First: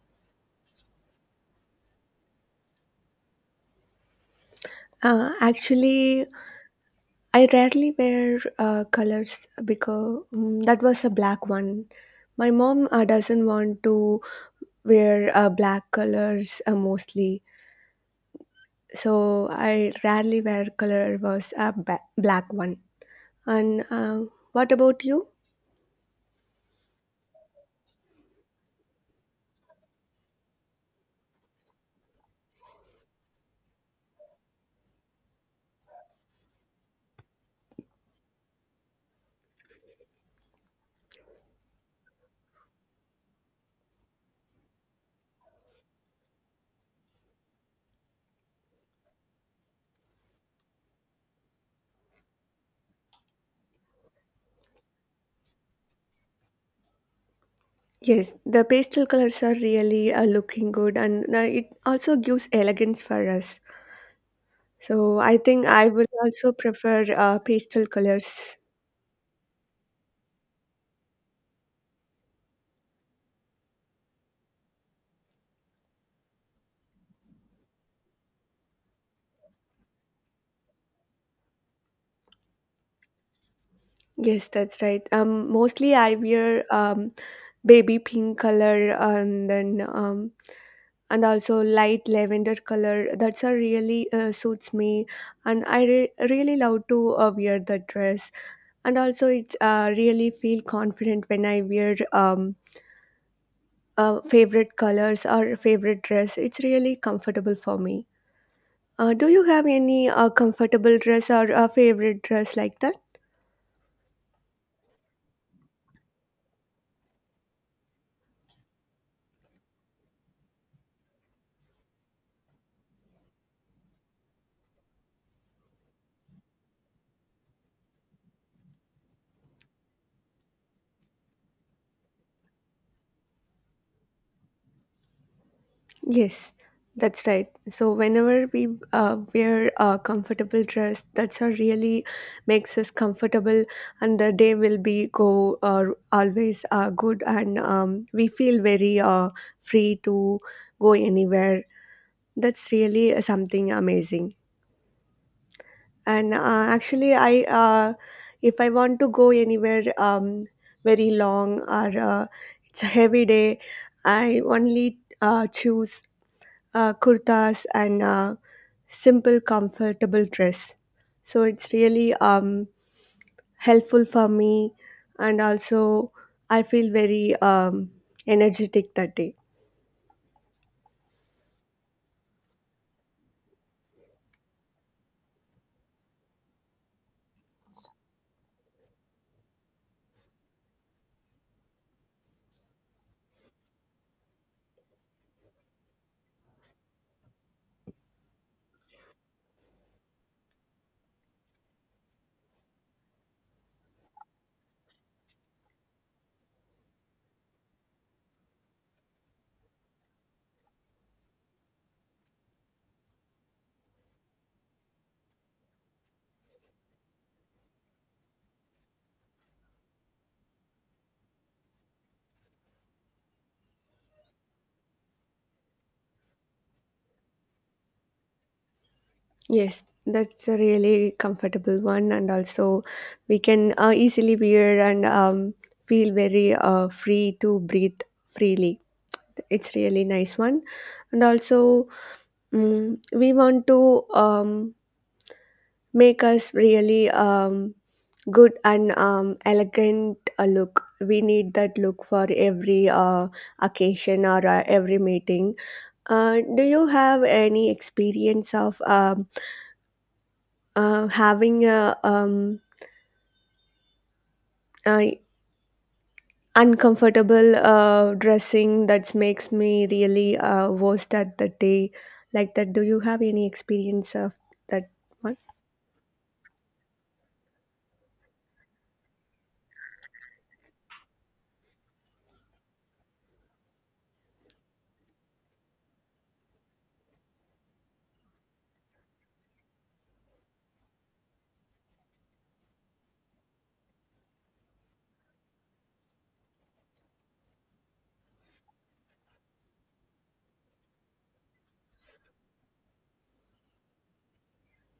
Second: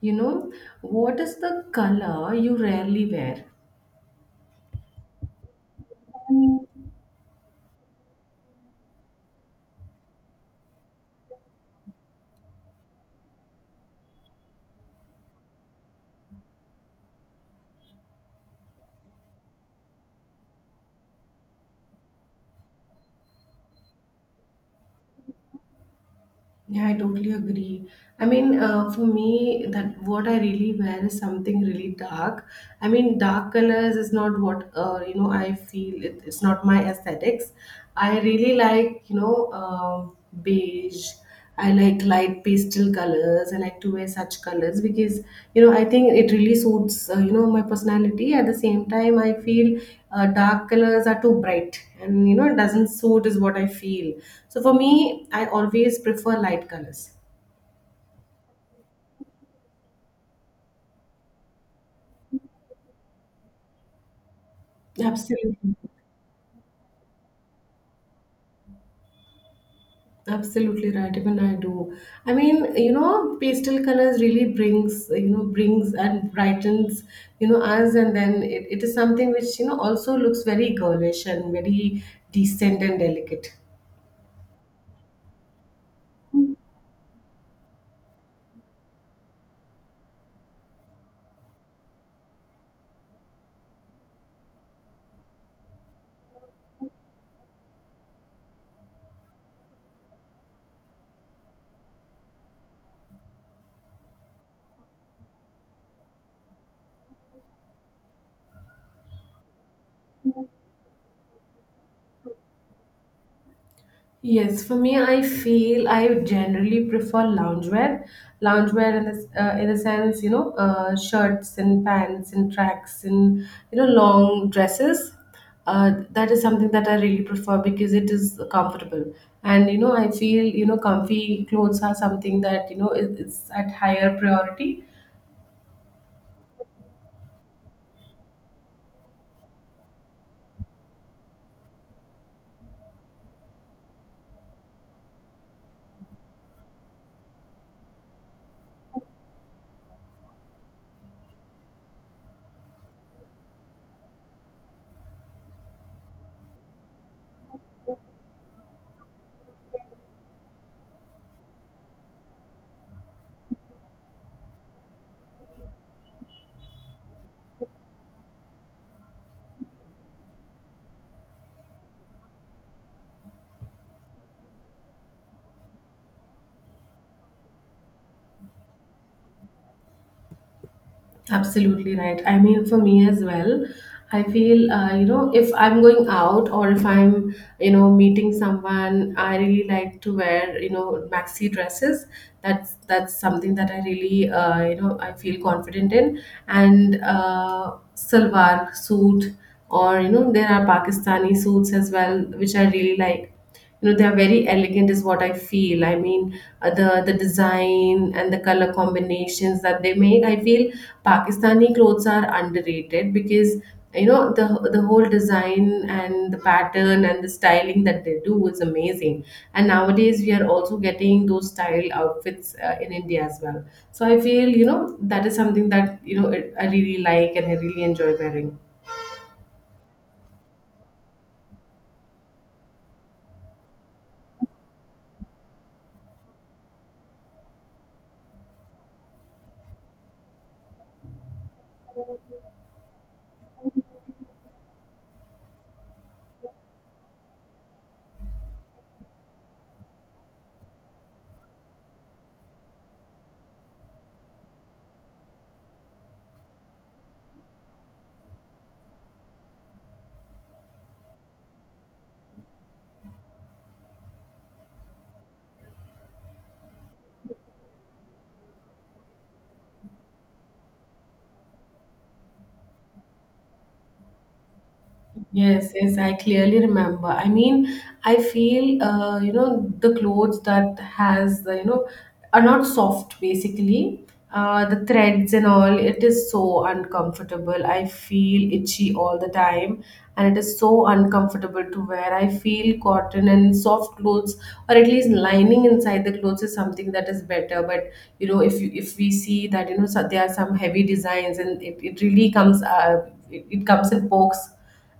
You know, what is the color you rarely wear? Uh, actually, I rarely wear colors because that was a black one. My mom doesn't want to wear black colors mostly, so I rarely wear color was a black one. And What about you? Yeah, I totally agree. I mean, for me, that what I really wear is something really dark. I mean, dark colors is not what. I feel it's not my aesthetics. I really like beige. I like light pastel colors. I like to wear such colors because you know I think it really suits you know my personality. At the same time, I feel dark colors are too bright, and you know it doesn't suit is what I feel. So for me, I always prefer light colors. Yes, the pastel colors are really looking good, and it also gives elegance for us. So I Absolutely. think I will also prefer pastel colors. Absolutely right. Even I do. I mean, you know, pastel colors really brings, you know, brings and brightens, you know, us. And then it is something which, you know, also looks very girlish and very decent and delicate. Yes, that's right. Mostly I wear baby pink color, and then and also light lavender color. That's a really suits me, and I really love to wear that dress. And also, it's really feel confident when I wear favorite colors or favorite dress. It's really comfortable for me. Do you have any comfortable dress or a favorite dress like that? Yes, for me, I feel I generally prefer loungewear. Loungewear in in the sense, you know, shirts and pants and tracks and, you know, long dresses. That is something that I really prefer because it is comfortable. And, you know, I feel, you know, comfy clothes are something that, you know, is at higher priority. Yes, that's right. So whenever we wear a comfortable dress, that's what really makes us comfortable, and the day will be go always good, and we feel very free to go anywhere. That's really something amazing. And actually, I, if I want to go anywhere very long, or it's a heavy day, I only choose kurtas and simple comfortable dress, so it's really helpful for me, and also I feel very energetic that day. Absolutely right. I mean, for me as well, I feel, you know, if I'm going out or if I'm, you know, meeting someone, I really like to wear, you know, maxi dresses. That's something that I really, you know, I feel confident in. And salwar suit, or you know, there are Pakistani suits as well, which I really like. You know, they are very elegant is what I feel. I mean, the design and the color combinations that they make, I feel Pakistani clothes are underrated because you know the whole design and the pattern and the styling that they do is amazing. And nowadays we are also getting those style outfits in India as well. So I feel, you know, that is something that I really like and I really enjoy wearing. Yes, that's a really comfortable one, and also we can easily wear and feel very free to breathe freely. It's really nice one. And also, we want to make us really good and elegant look. We need that look for every occasion, or every meeting. Do you have any experience of having a uncomfortable dressing that makes me really worst at the day like that? Do you have any experience of that one? Yes, yes, I clearly remember. I mean, I feel you know the clothes that has the are not soft basically. The threads and all, it is so uncomfortable. I feel itchy all the time, and it is so uncomfortable to wear. I feel cotton and soft clothes, or at least lining inside the clothes, is something that is better. But you know, if we see that you know so there are some heavy designs, and it really comes it comes and pokes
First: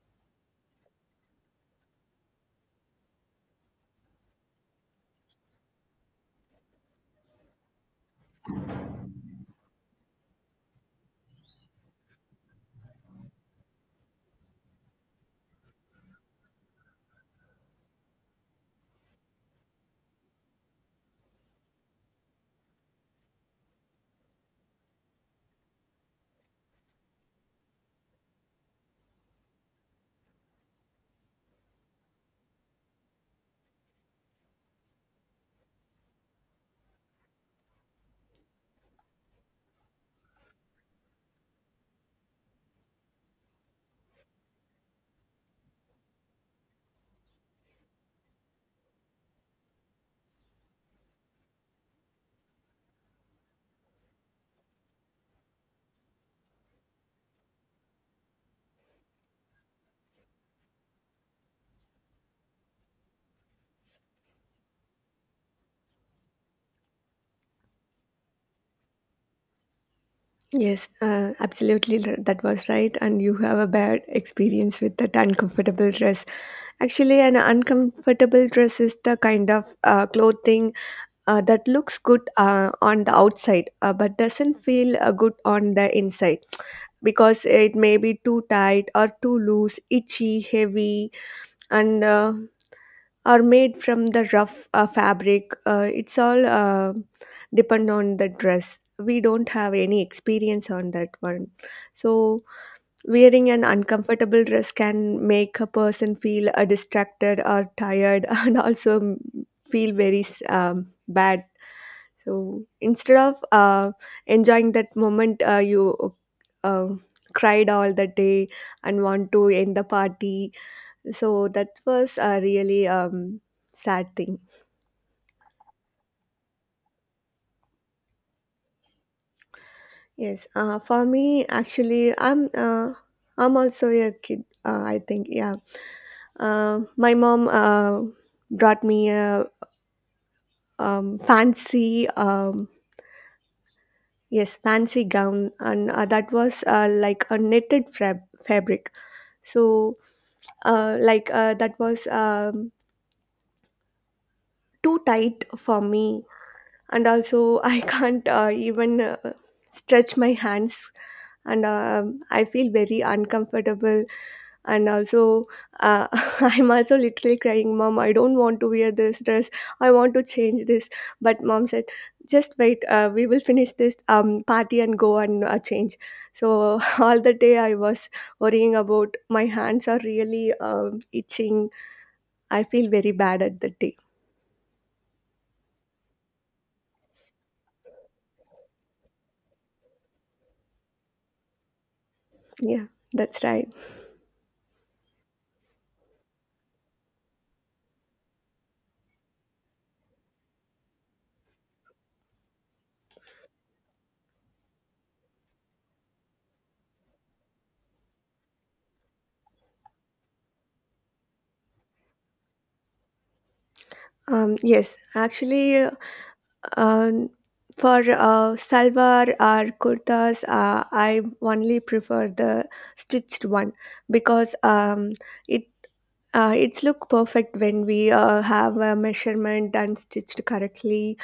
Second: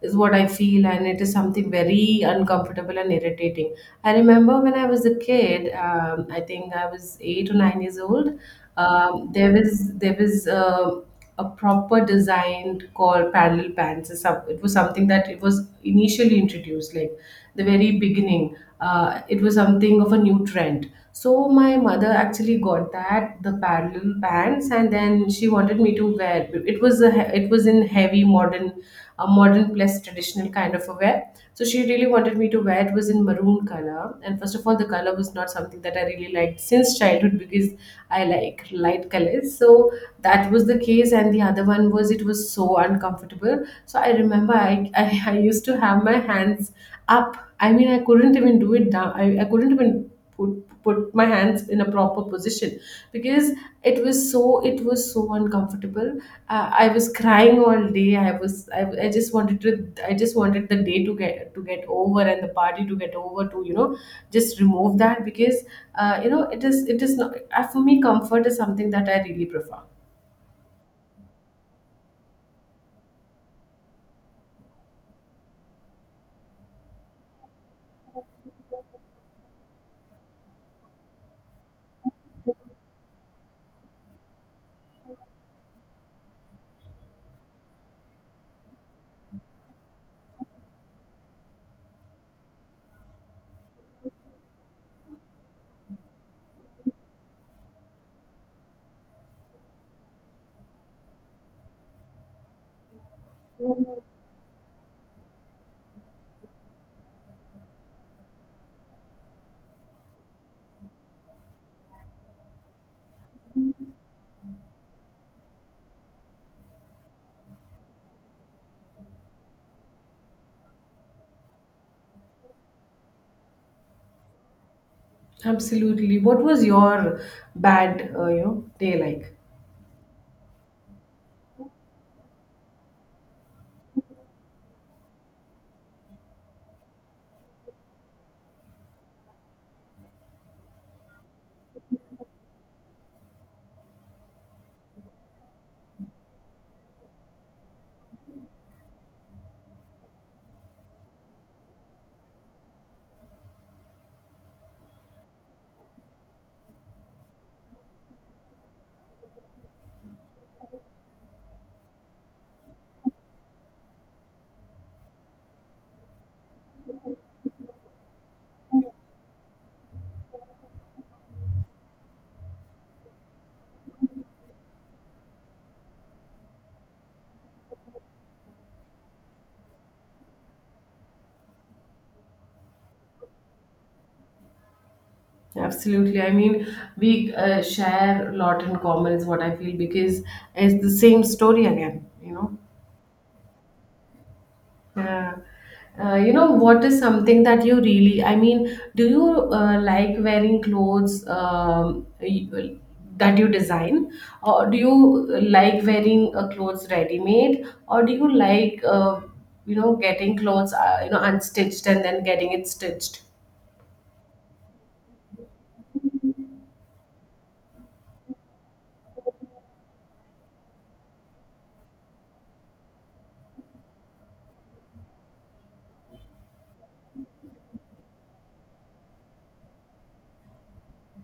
is what I feel, and it is something very uncomfortable and irritating. I remember when I was a kid, I think I was 8 or 9 years old. Um, there was there was a, a proper design called parallel pants. It was something that it was initially introduced, like the very beginning. It was something of a new trend. So my mother actually got that the parallel pants, and then she wanted me to wear. It was in heavy modern, a modern plus traditional kind of a wear. So she really wanted me to wear. It was in maroon color, and first of all, the color was not something that I really liked since childhood because I like light colors. So that was the case, and the other one was it was so uncomfortable. So I remember I used to have my hands up. I mean, I couldn't even do it down. I couldn't even put my hands in a proper position because it was so it was so uncomfortable. I was crying all day. I just wanted to I just wanted the day to get over and the party to get over to you know just remove that because you know it is not for me, comfort is something that I really prefer. Yes, absolutely. That was right. And you have a bad experience with that uncomfortable dress. Actually, an uncomfortable dress is the kind of clothing that looks good on the outside, but doesn't feel good on the inside, because it may be too tight or too loose, itchy, heavy, and are made from the rough fabric. It's all depend on the dress. We don't have any experience on that one. So wearing an uncomfortable dress can make a person feel distracted or tired and also, feel very bad. So instead of enjoying that moment, you, uh, cried all the day and want to end the party. So that was a really sad thing. Absolutely. What was your bad, you know, day like? Yes, for me, actually, I'm also a kid, I think. Yeah, my mom brought me a fancy, yes, fancy gown, and that was like a knitted fabric. So, that was too tight for me, and also I can't even stretch my hands, and I feel very uncomfortable. And also, uh, I'm also literally crying, Mom, I don't want to wear this dress. I want to change this. But Mom said, just wait, we will finish this party and go and change. So, all the day I was worrying about my hands are really itching. I feel very bad at that day. Absolutely. I mean, we share a lot in common, is what I feel, because it's the same story again, you know. Yeah, that's right. Yeah. You know, what is something that you really, I mean, do you like wearing clothes that you design, or do you like wearing clothes ready made, or do you like, you know, getting clothes, you know, unstitched and then getting it stitched? Yes, actually, Um, for salwar or kurtas, I only prefer the stitched one, because it, it's look perfect when we have a measurement done stitched correctly,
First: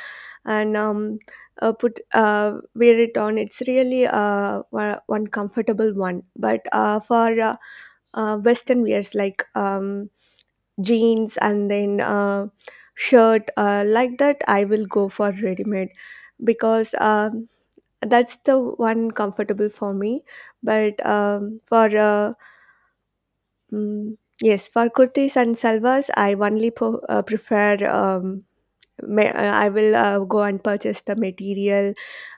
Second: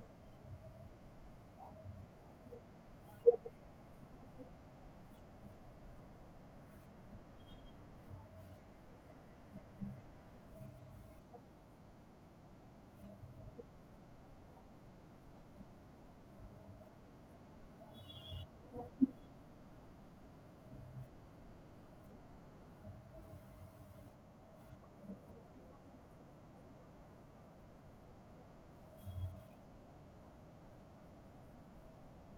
and put wear it on. It's really one comfortable one. But for Western wears like jeans and then shirt, like that I will go for ready made, because that's the one comfortable for me. But mm, yes, for kurtis and salwars, I only prefer, um, ma- I will go and purchase the material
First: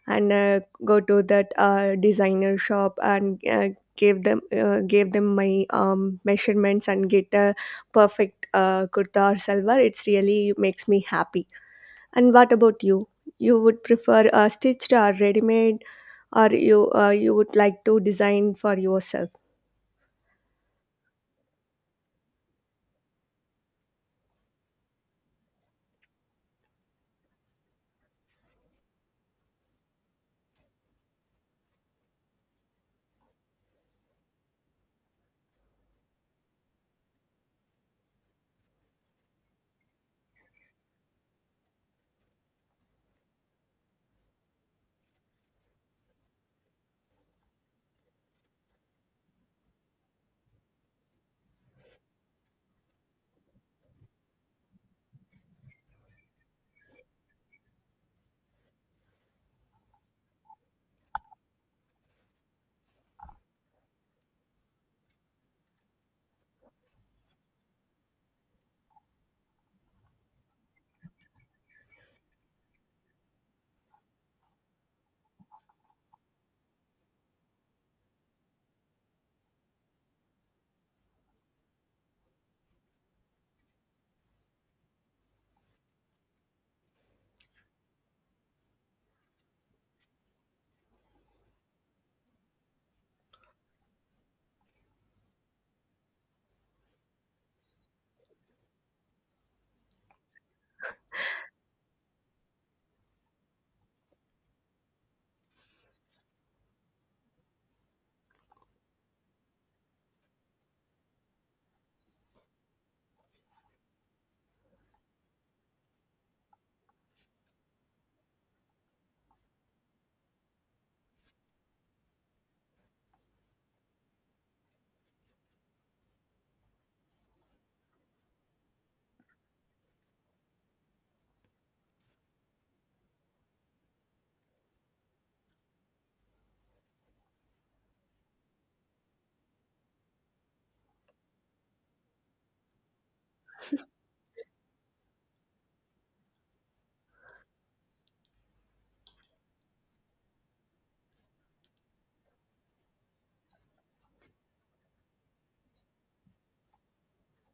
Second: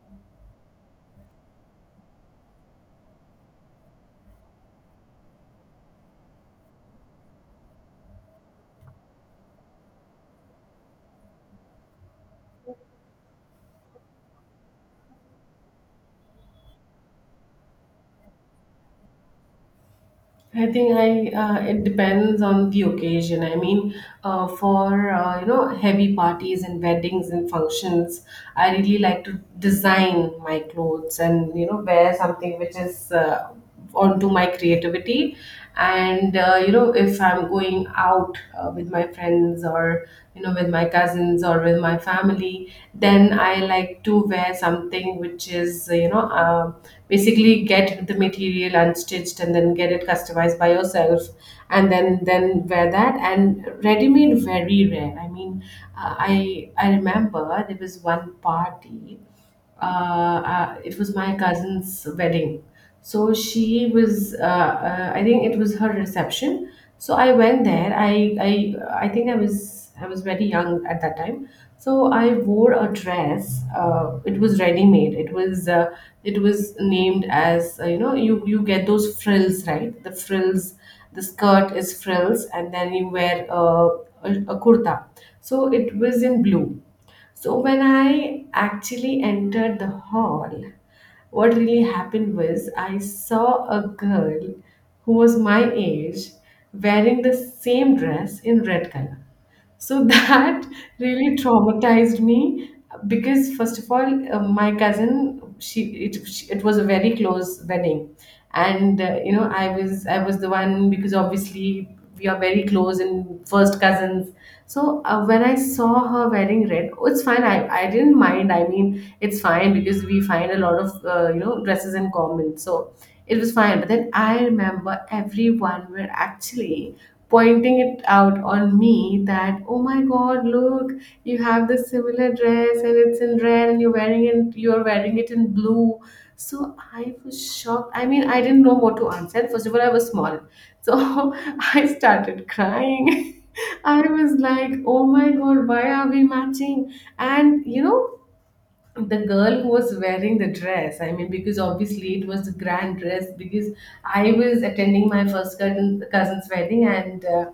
and go to that designer shop, and gave them my measurements and get a perfect kurta or salwar. It's really makes me happy. And what about you? You would prefer stitched or ready made, or you would like to design for yourself? I think I it depends on the occasion. I mean, for you know heavy parties and weddings and functions, I really like to design my clothes and you know wear something which is onto my creativity. And you know, if I'm going out with my friends or you know with my cousins or with my family, then I like to wear something which is you know basically get the material unstitched and then get it customized by yourself and then wear that. And ready made very rare, I mean, I remember there was one party. It was my cousin's wedding. So she was, I think it was her reception. So I went there. I think I was very young at that time. So I wore a dress. It was ready made. It was named as you know, you get those frills, right? The frills, the skirt is frills, and then you wear a kurta. So it was in blue. So when I actually entered the hall, what really happened was I saw a girl who was my age wearing the same dress in red color. So that really traumatized me because first of all, my cousin she it was a very close wedding, and you know I was the one because obviously we are very close and first cousins. So when I saw her wearing red, oh, it's fine. I didn't mind. I mean, it's fine because we find a lot of you know dresses in common. So it was fine. But then I remember everyone were actually pointing it out on me that oh my god, look, you have this similar dress and it's in red and you're wearing it. You're wearing it in blue. So I was shocked. I mean, I didn't know what to answer. First of all, I was small. So I started crying. I was like, oh my God, why are we matching? And you know, the girl who was wearing the dress, I mean because obviously it was a grand dress because I was attending my first cousin's wedding. And uh,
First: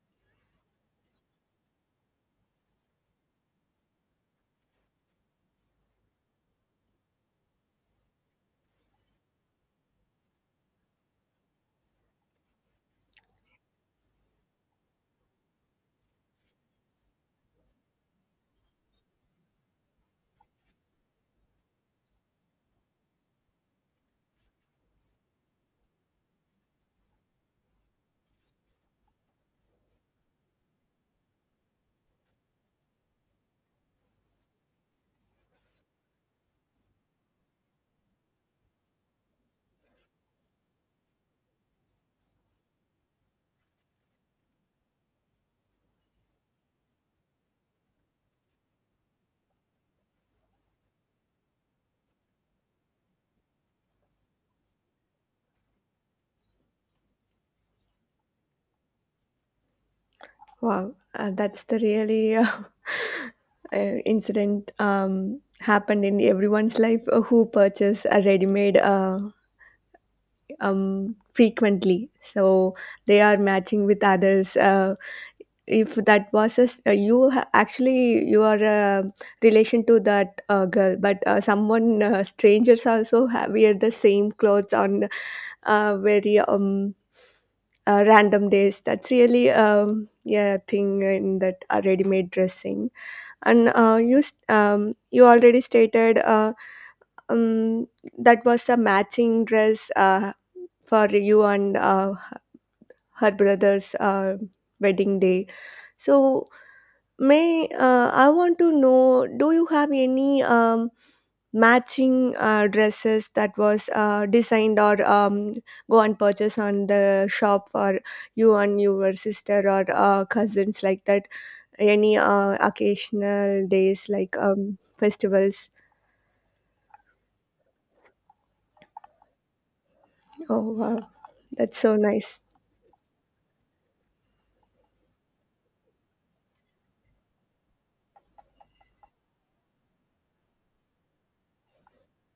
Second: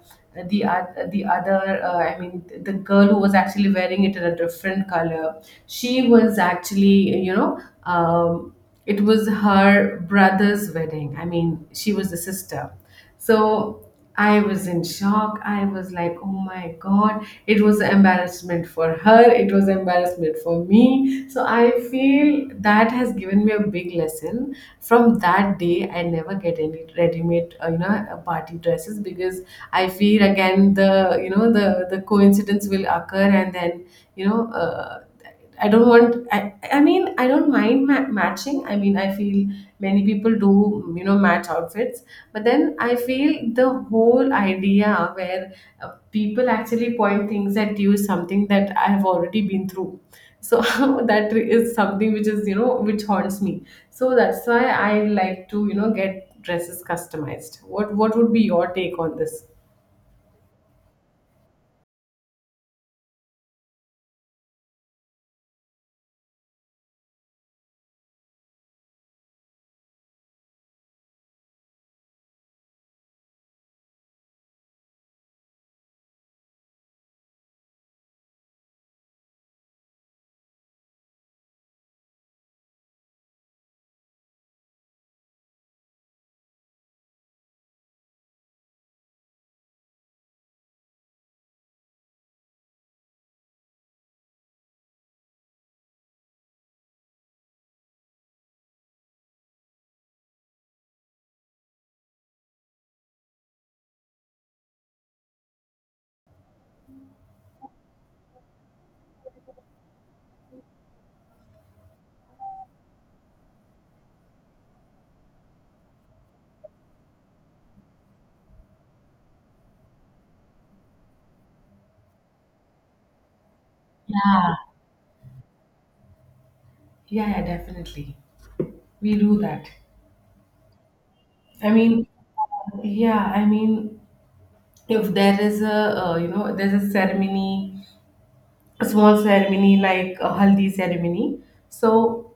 the oth- the other I mean the girl who was actually wearing it in a different color, she was actually you know it was her brother's wedding. I mean she was the sister. So I was in shock. I was like, oh my God. It was an embarrassment for her. It was an embarrassment for me. So I feel that has given me a big lesson. From that day, I never get any ready-made, you know, party dresses because I feel again the coincidence will occur and then, you know, I don't want. I mean, I don't mind matching. I mean, I feel many people do, you know, match outfits. But then I feel the whole idea where people actually point things at you is something that I have already been through. So that is something which is, you know, which haunts me. So that's why I like to, you know, get dresses customized. What would be your take on this? Wow, that's the really incident happened in everyone's life who purchase a ready-made frequently. So they are matching with others. If that was you actually you are a relation to that girl, but someone strangers also have, wear the same clothes on very random days. That's really yeah thing in that ready-made dressing. And you already stated, um, that was a matching dress for you and her brother's wedding day. So, may, I want to know, do you have any matching dresses that was designed, or go and purchase on the shop for you and your sister or cousins like that, any occasional days like Yeah. Festivals? Yeah, yeah, definitely. We do that. Oh wow, I that's so mean, nice. yeah, I mean, if there is a there's a ceremony, a small ceremony like a haldi ceremony, so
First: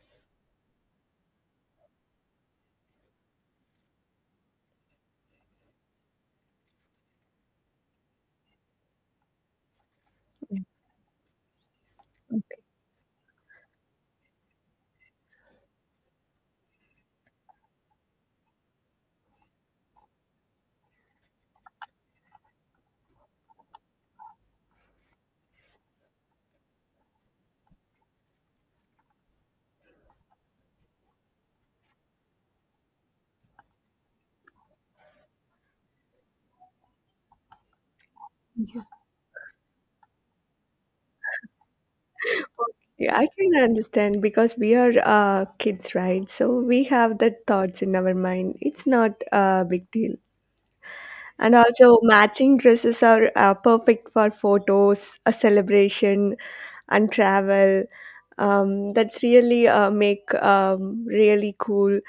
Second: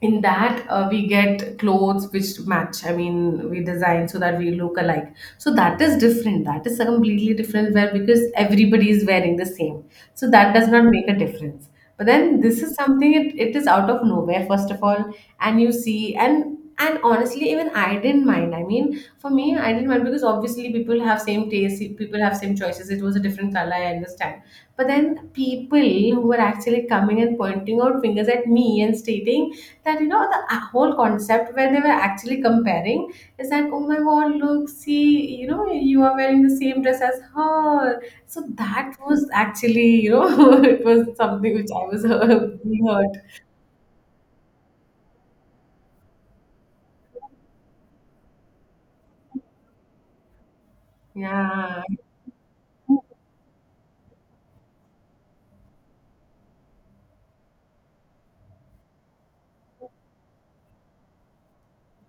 in that we get clothes which match. I mean, we design so that we look alike. So that is different. That is a completely different wear because everybody is wearing the same, so that does not make a difference. But then this is something, it is out of nowhere, first of all. And you see, and honestly, even I didn't mind. I mean, for me, I didn't mind, because obviously people have same taste, people have same choices. It was a different color, I understand. But then people who were actually coming and pointing out fingers at me and stating that, you know, the whole concept where they were actually comparing is that, oh my God, look, see, you know, you are wearing the same dress as her. So that was actually, you know, it was something which I was being Yeah, hurt. I can understand because we are kids, right? So we have that thoughts in our mind. It's not a big deal. And Yeah, also, matching dresses are perfect for photos, a celebration, and travel. That's really make really cool,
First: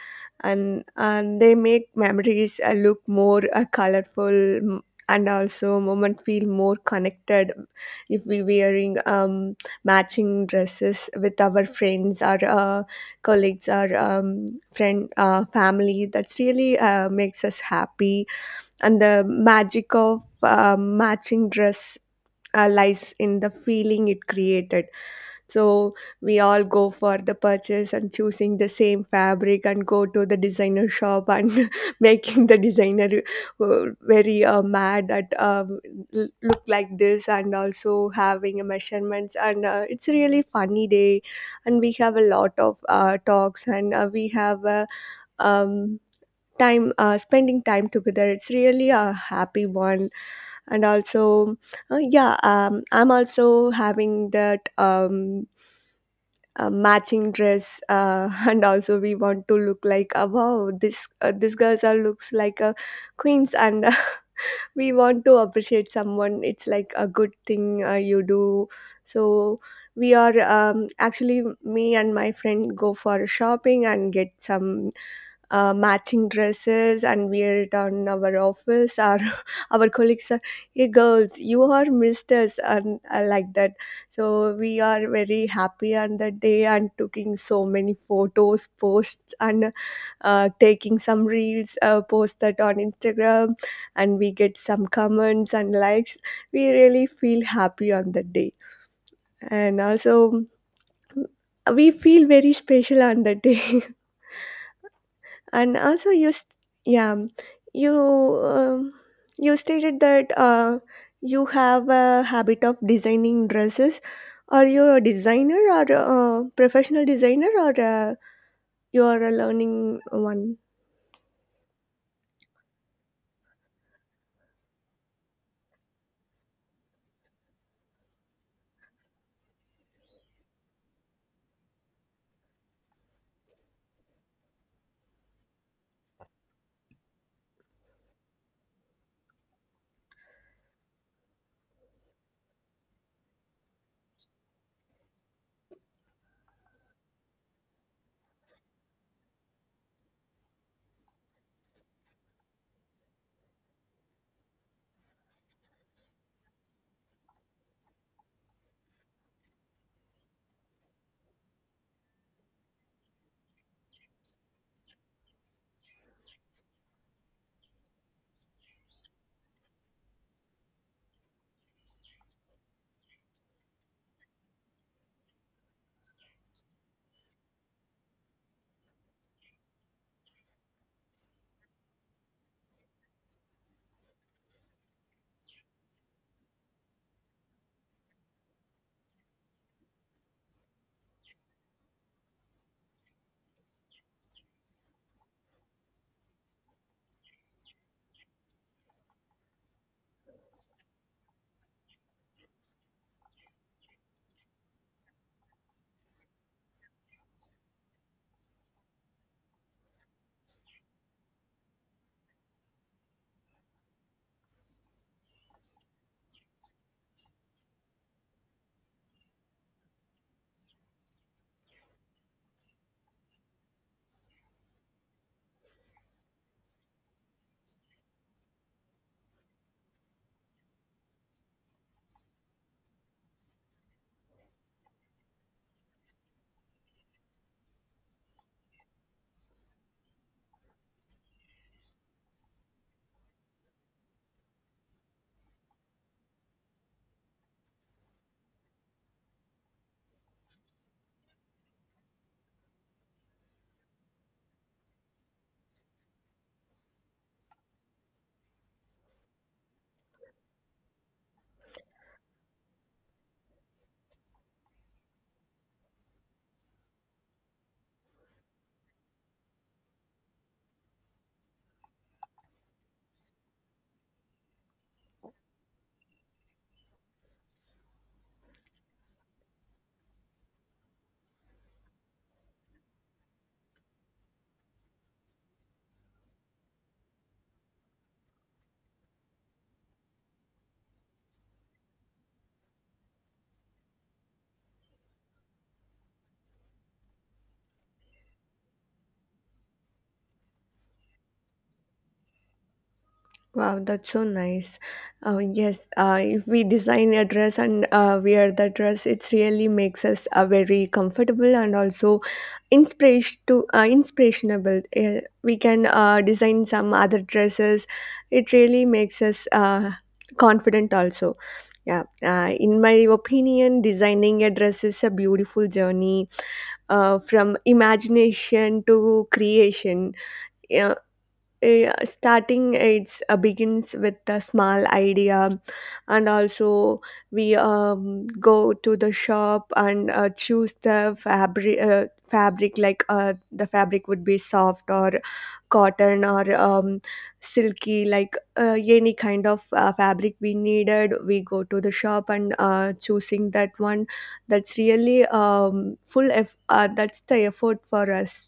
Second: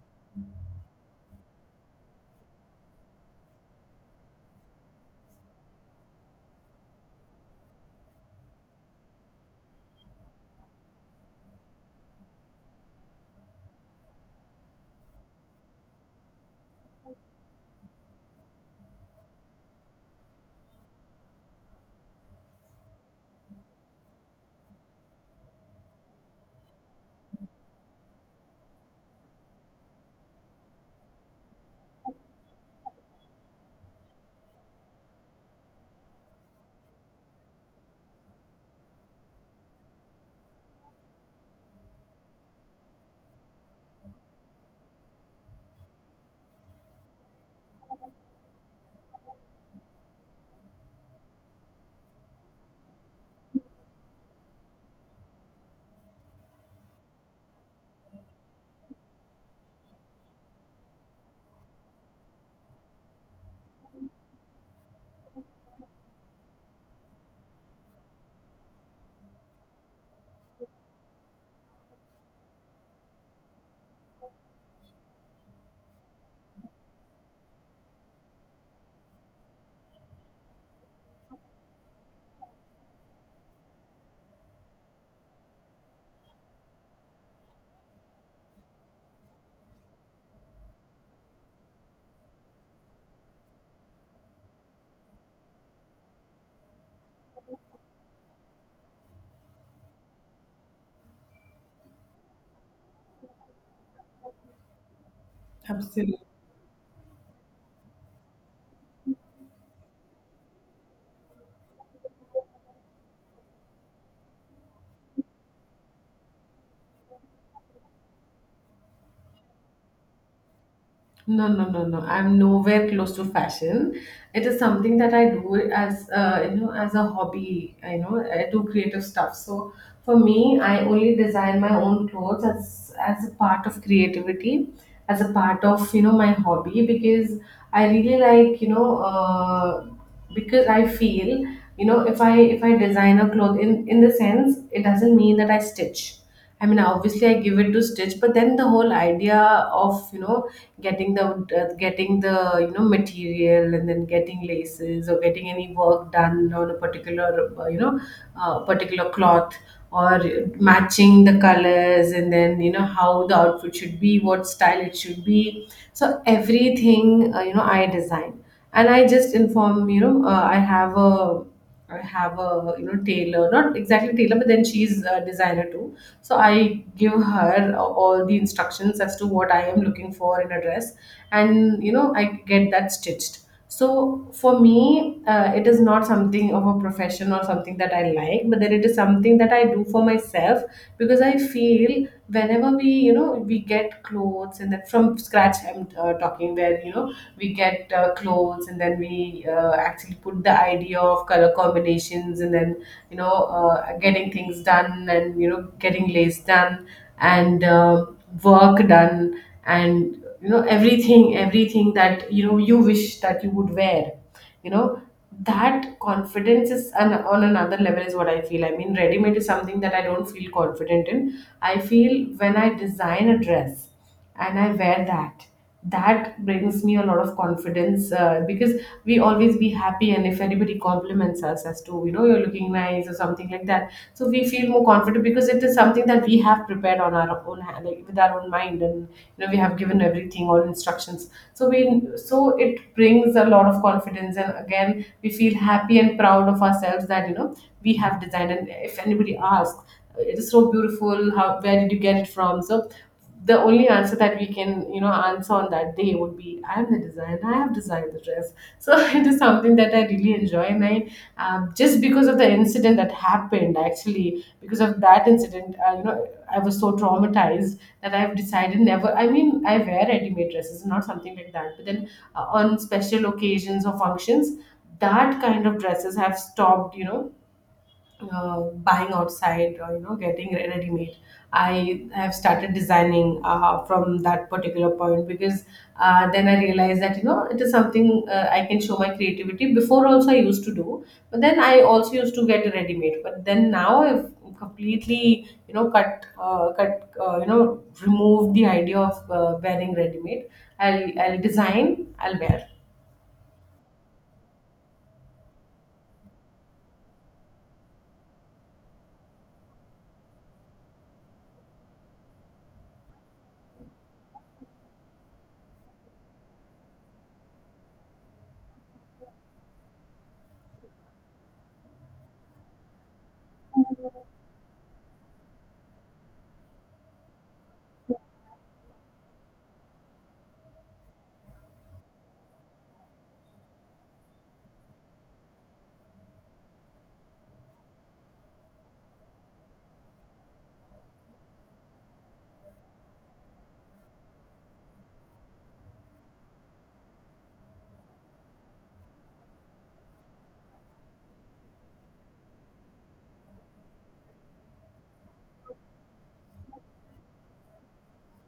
and they make memories look more colorful, and also moment feel more connected if we wearing matching dresses with our friends, our colleagues, our friend family. That's really makes us happy, and the magic of matching dress lies in the feeling it created. So we all go for the purchase and choosing the same fabric and go to the designer shop and making the designer very mad that look like this, and also having a measurements, and it's a really funny day, and we have a lot of talks, and we have um, time, spending time together. It's really a happy one. And also, yeah, I'm also having that a matching dress, and also we want to look like, wow, this, this girl's sir looks like a queens, and we want to appreciate someone. It's like a good thing you do. So we are, actually me and my friend go for shopping and get some matching dresses and wear it on our office, or our colleagues are, hey girls, you are misters, and like that. So we are very happy on that day, and taking so many photos posts, and taking some reels, post that on Instagram, and we get some comments and likes. We really feel happy on that day, and also we feel very special on that day. And also, absolutely. Yeah, you um, you stated that, you have a habit of designing dresses. Are you a designer or a professional designer, or you are a learning one? No, no, no, no. I'm nowhere close to fashion. It is something that I do as, you know, as a hobby. I know I do creative stuff. So for me, I only design my own clothes as a part of creativity, as a part of, you know, my hobby. Because I really like, you know, because I feel, you know, if I design a cloth, in the sense it doesn't mean that I stitch. I mean, obviously I give it to stitch, but then the whole idea of, you know, getting the getting the, you know, material, and then getting laces or getting any work done on a particular, you know, particular cloth, or matching the colors, and then you know how the outfit should be, what style it should be. So everything, you know, I design, and I just inform, you know, I have a I have a you know tailor, not exactly tailor, but then she's a designer too. So I give her all the instructions as to what I am looking for in a dress, and you know, I get that stitched. So for me, it is not something of a profession or something that I like, but then it is something that I do for myself. Because I feel whenever we, you know, we get clothes, and then from scratch, I'm talking where, you know, we get clothes, and then we actually put the idea of color combinations, and then, you know, getting things done and, you know, getting lace done, and work done. And you know, everything that, you know, you wish that you would wear, you know, that confidence is an, on another level, is what I feel. I mean, ready made is something that I don't feel confident in. I feel when I design a dress and I wear that, that brings me a lot of confidence, because we always be happy, and if anybody compliments us as to, you know, you're looking nice or something like that, so we feel more confident because it is something that we have prepared on our own hand, like with our own mind. And you know, we have given everything, all instructions, so we, so it brings a lot of confidence, and again we feel happy and proud of ourselves that, you know, we have designed. And if anybody asks, it is so beautiful, how, where did you get it from, so the only answer that we can, you know, answer on that day would be, I am the designer, I have designed the dress. So it is something that I really enjoy. And I, just because of the incident that happened, actually because of that incident, you know, I was so traumatized that I've decided never, I mean I wear ready-made dresses, not something like that, but then, on special occasions or functions, that kind of dresses have stopped, you know, uh, buying outside, or you know, getting ready made. I have started designing from that particular point, because then I realized that, you know, it is something, I can show my creativity. Before also I used to do, but then I also used to get ready made, but then now I've completely, you know, cut you know, remove the idea of wearing ready made. I'll design, I'll wear. Wow, that's so nice. Yes, if we design a dress and wear the dress, it really makes us very comfortable, and also inspiration to inspirationable. We can design some other dresses. It really makes us confident also. Yeah, in my opinion, designing a dress is a beautiful journey from imagination to creation. Yeah, eh, starting it's begins with a small idea. And also we go to the shop and choose the fabric, like the fabric would be soft or cotton or silky, like any kind of fabric we needed. We go to the shop and choosing that one. That's really that's the effort for us,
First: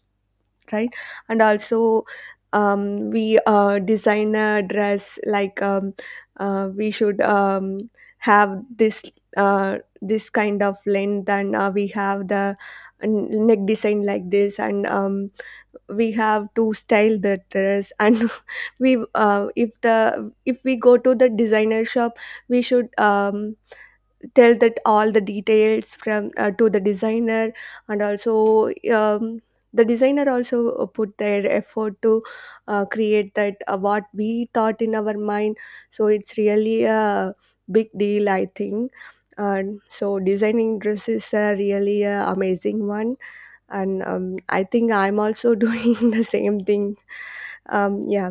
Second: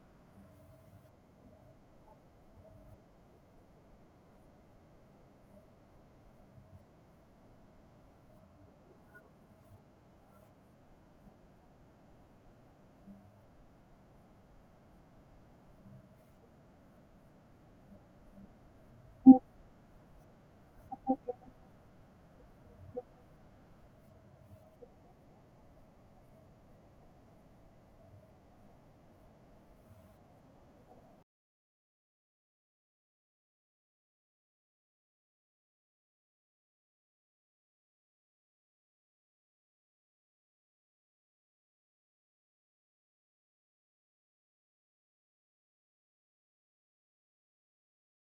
right? And also, we design a dress like, we should have this this kind of length, and we have the neck design like this. And we have to style the dress and we if the if we go to the designer shop, we should tell that all the details from to the designer. And also the designer also put their effort to create that what we thought in our mind. So it's really a big deal, I think. And so designing dress is a really amazing one. And I think I'm also doing the same thing. Yeah.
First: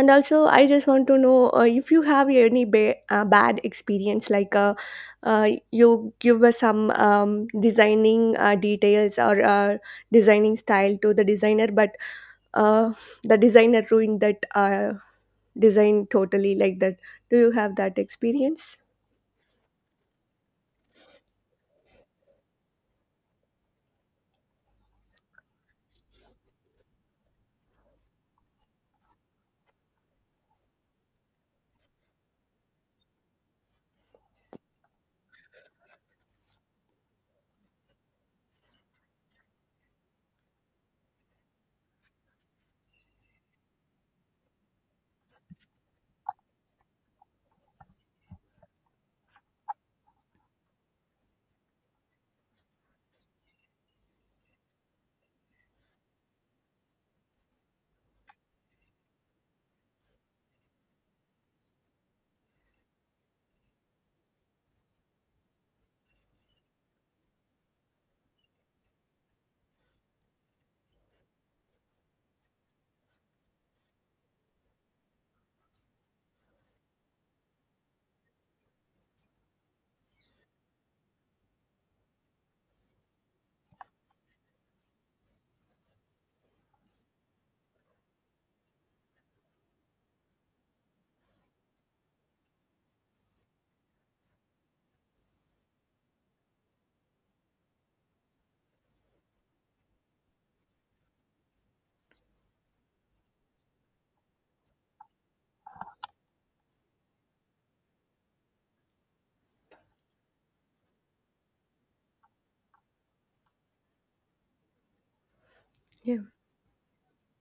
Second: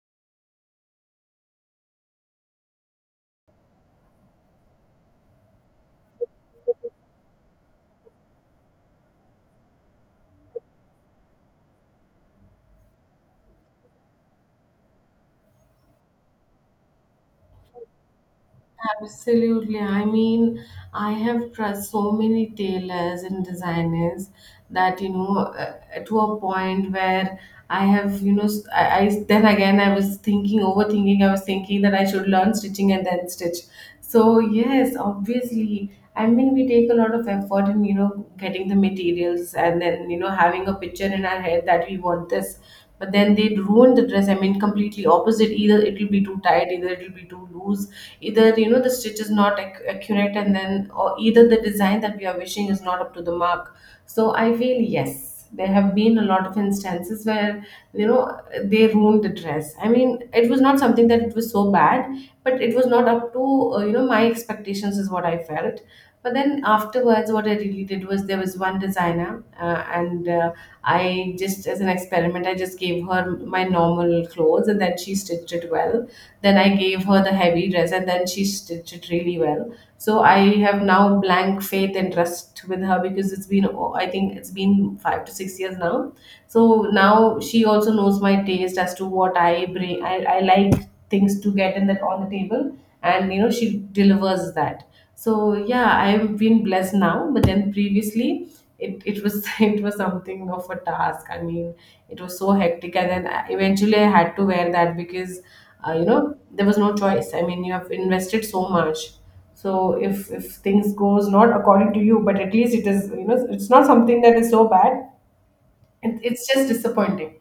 And also I just want to know, if you have any bad experience, like, you give us some designing details or designing style to the designer, but uh, the designer ruined that design totally, like that. Do you have that experience? Absolutely. I mean, I have trust so many tailors and designers, that you know, uh, to a point where I have, you know, I then again I was thinking, overthinking. I was thinking that I should learn stitching and then stitch. So yes, obviously. I mean, we take a lot of effort in, you know, getting the materials, and then you know, having a picture in our head that we want this. But then they ruin the dress. I mean, completely opposite. Either it will be too tight, either it will be too loose, either you know the stitch is not accurate, and then, or either the design that we are wishing is not up to the mark. So I feel yes, there have been a lot of instances where, you know, they ruined the dress. I mean, it was not something that it was so bad, but it was not up to, you know, my expectations, is what I felt. But then afterwards what I really did was, there was one designer, and I just, as an experiment, I just gave her my normal clothes, and then she stitched it well. Then I gave her the heavy dress, and then she stitched it really well. So I have now blank faith and trust with her, because it's been, oh, I think it's been 5 to 6 years now. So now she also knows my taste as to what I bring. I like things to get in the, on the table, and you know, she delivers that. So yeah, I've been blessed now, but then previously it was it was something of a task. I mean, it was so hectic, and then eventually I had to wear that, because, you know, there was no choice. I mean, you have invested so much. So if things goes not according to you, but at least it is, you know, it's not something that is so bad. it, Yeah. it's just disappointing.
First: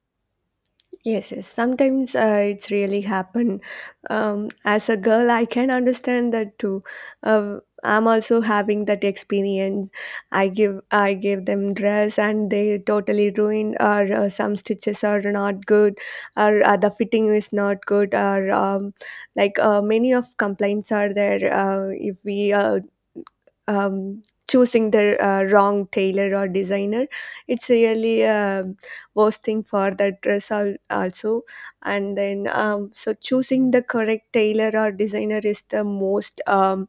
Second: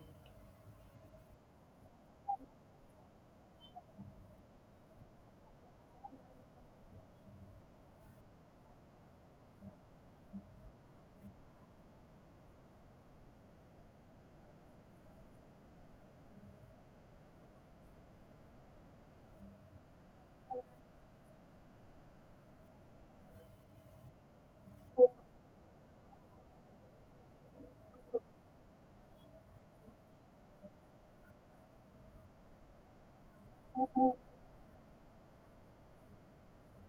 Yes, yes. Sometimes it's really happen. As a girl, I can understand that too. Uh, I'm also having that experience. I give them dress and they totally ruined, or some stitches are not good, or the fitting is not good, or like many of complaints are there. If we um, choosing the wrong tailor or designer, it's really a worst thing for the dress also. And then so choosing the correct tailor or designer is the most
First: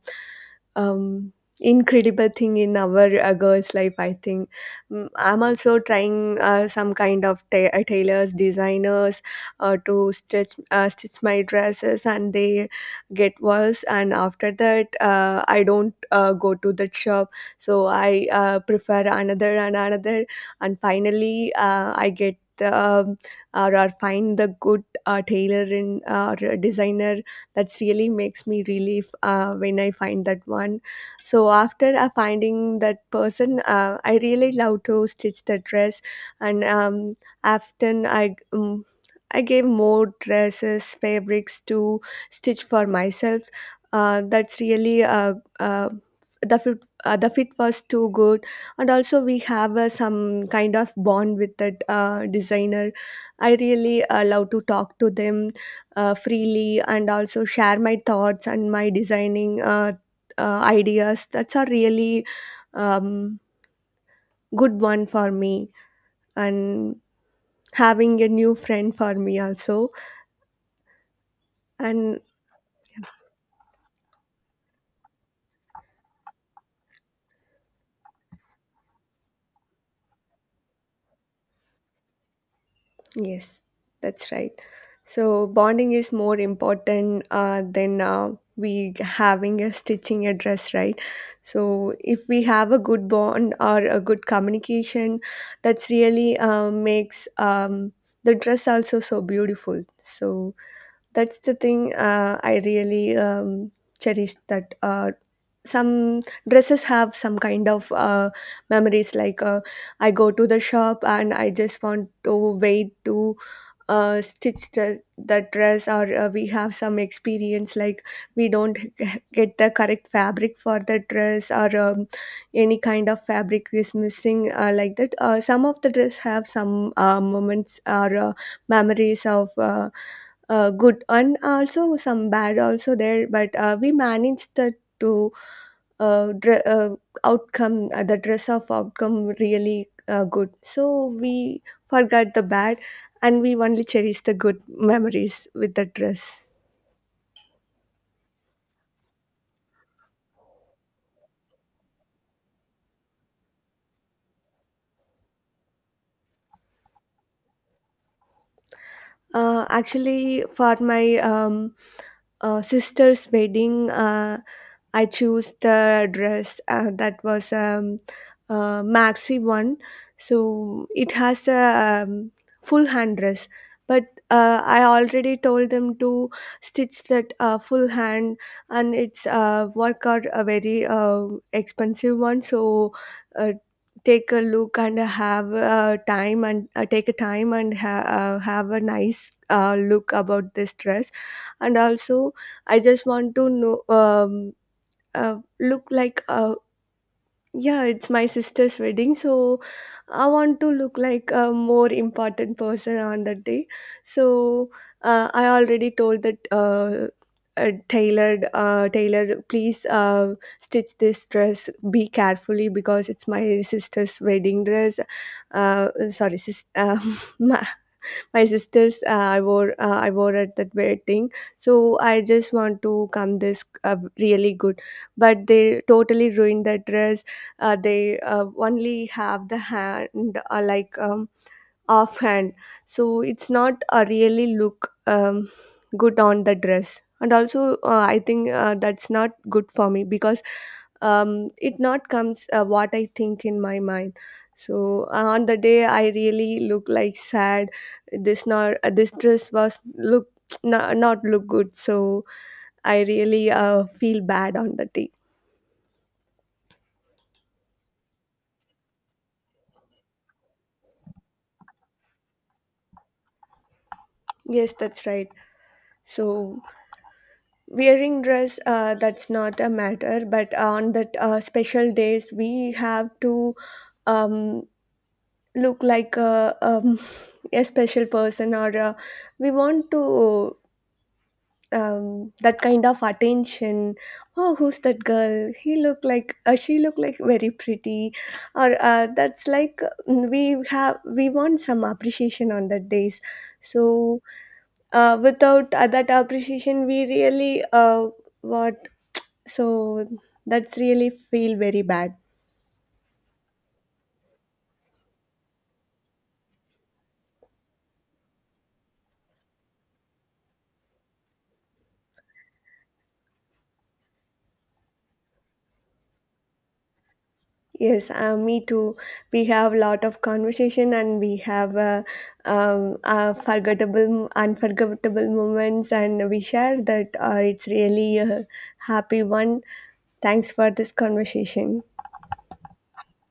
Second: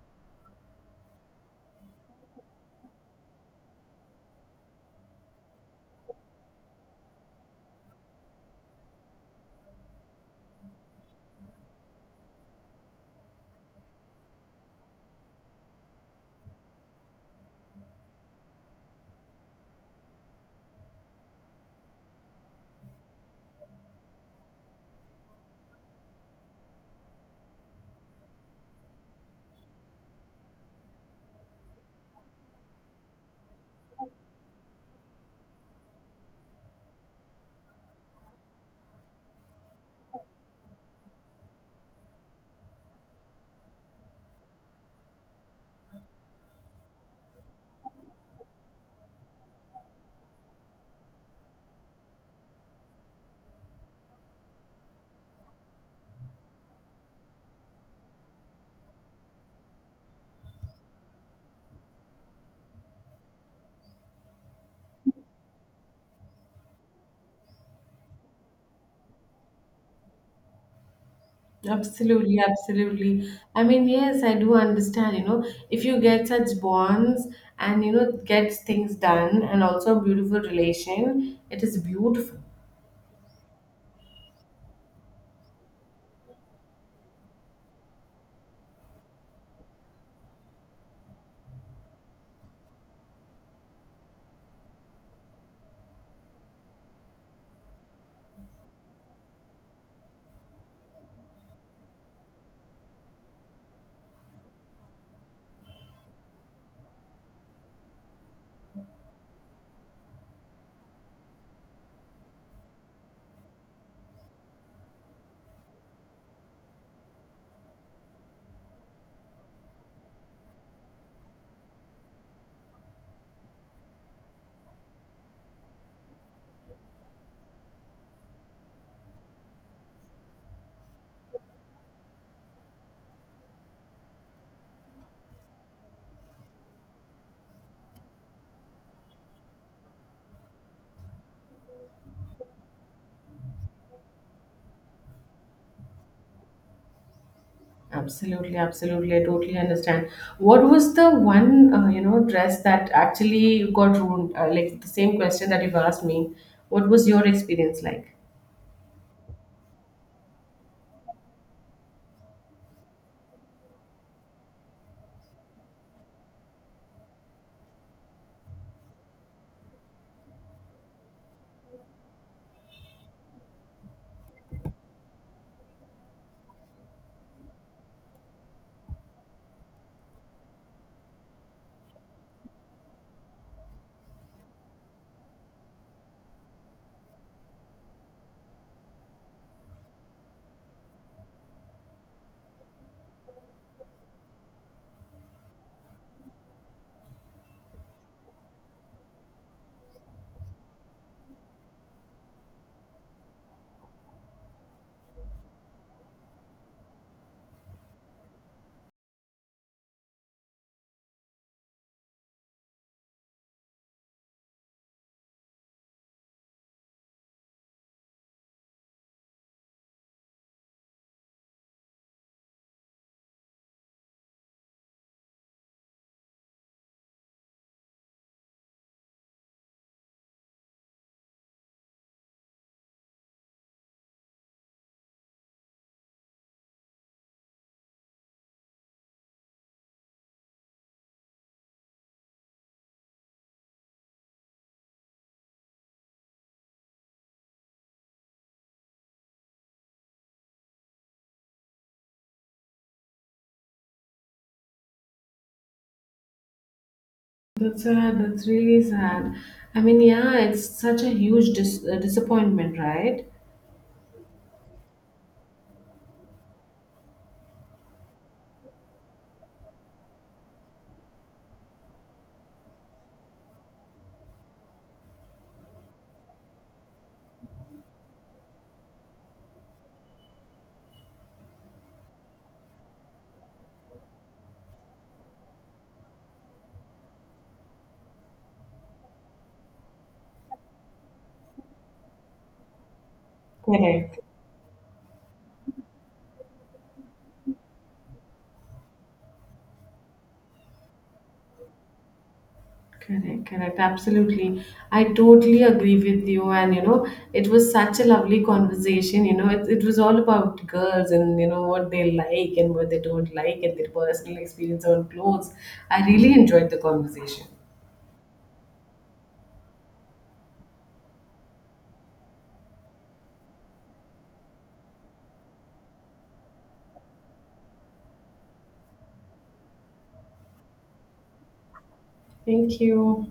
um, incredible thing in our girls' life, I think. Mm, I'm also trying some kind of tailors, designers to stitch my dresses, and they get worse. And after that, I don't go to that shop, so I prefer another and another, and finally, I get. Um, or or find the good tailor in or designer, that really makes me relief when I find that one. So after finding that person, I really love to stitch the dress. And often I I gave more dresses, fabrics to stitch for myself. That's really the fit. The fit was too good, and also we have some kind of bond with that designer. I really love to talk to them freely and also share my thoughts and my designing ideas. That's a really um, good one for me, and having a new friend for me also. And Absolutely, absolutely. I mean, yes, I do understand, you know, if you get such bonds and you know, get things done, and also a beautiful relation, it is beautiful. yes, that's right. So bonding is more important than we having a stitching a dress, right? So if we have a good bond or a good communication, that's really makes the dress also so beautiful. So that's the thing I really cherish, that some dresses have some kind of memories. Like I go to the shop and I just want to wait to stitch the dress, or we have some experience like we don't get the correct fabric for the dress, or any kind of fabric is missing. Like that, some of the dress have some moments or memories of good and also some bad also there, but we manage that uh, dre- uh, outcome. The dress of outcome really good, so we forgot the bad and we only cherish the good memories with the dress. Absolutely, absolutely. I totally understand. What was the one, you know, dress that actually got ruined? Like the same question that you've asked me. What was your experience like? Actually, for my sister's wedding, I choose the dress that was a maxi one, so it has a full hand dress. But I already told them to stitch that full hand, and it's work out a very expensive one. So uh, take a look and have a time, and take a time and have a nice look about this dress, and also I just want to know. Look like, yeah, it's my sister's wedding, so I want to look like a more important person on that day. So I already told that tailor, please stitch this dress be carefully, because it's my sister's wedding dress. Sorry, my my sisters, I wore at that wedding. So I just want to come this uh, really good. But they totally ruined that dress. They only have the hand, like offhand. So it's not really look good on the dress. And also I think that's not good for me, because it not comes what I think in my mind. So on the day I really look like sad. This not this dress was look not look good. So I really feel bad on the day. That's sad. That's really sad. I mean, yeah, it's such a huge disappointment, right? Yes, that's right. So wearing dress, that's not a matter, but on that special days we have to um, look like a, a special person, or we want to that kind of attention. Oh, who's that girl? He look like, she look like very pretty, or that's like, mm, we want some appreciation on that days. Correct. So without that appreciation we really what. So that's really feel very bad. Correct, correct. Absolutely. I totally agree with you. And, you know, it was such a lovely conversation. You know, it was all about girls and, you know, what they like and what they don't like, and their personal experience on clothes. I really enjoyed the conversation. Yes, me too. We have lot of conversation and we have forgettable unforgettable moments, and we share that. It's really a happy one. Thanks for this conversation. Thank you.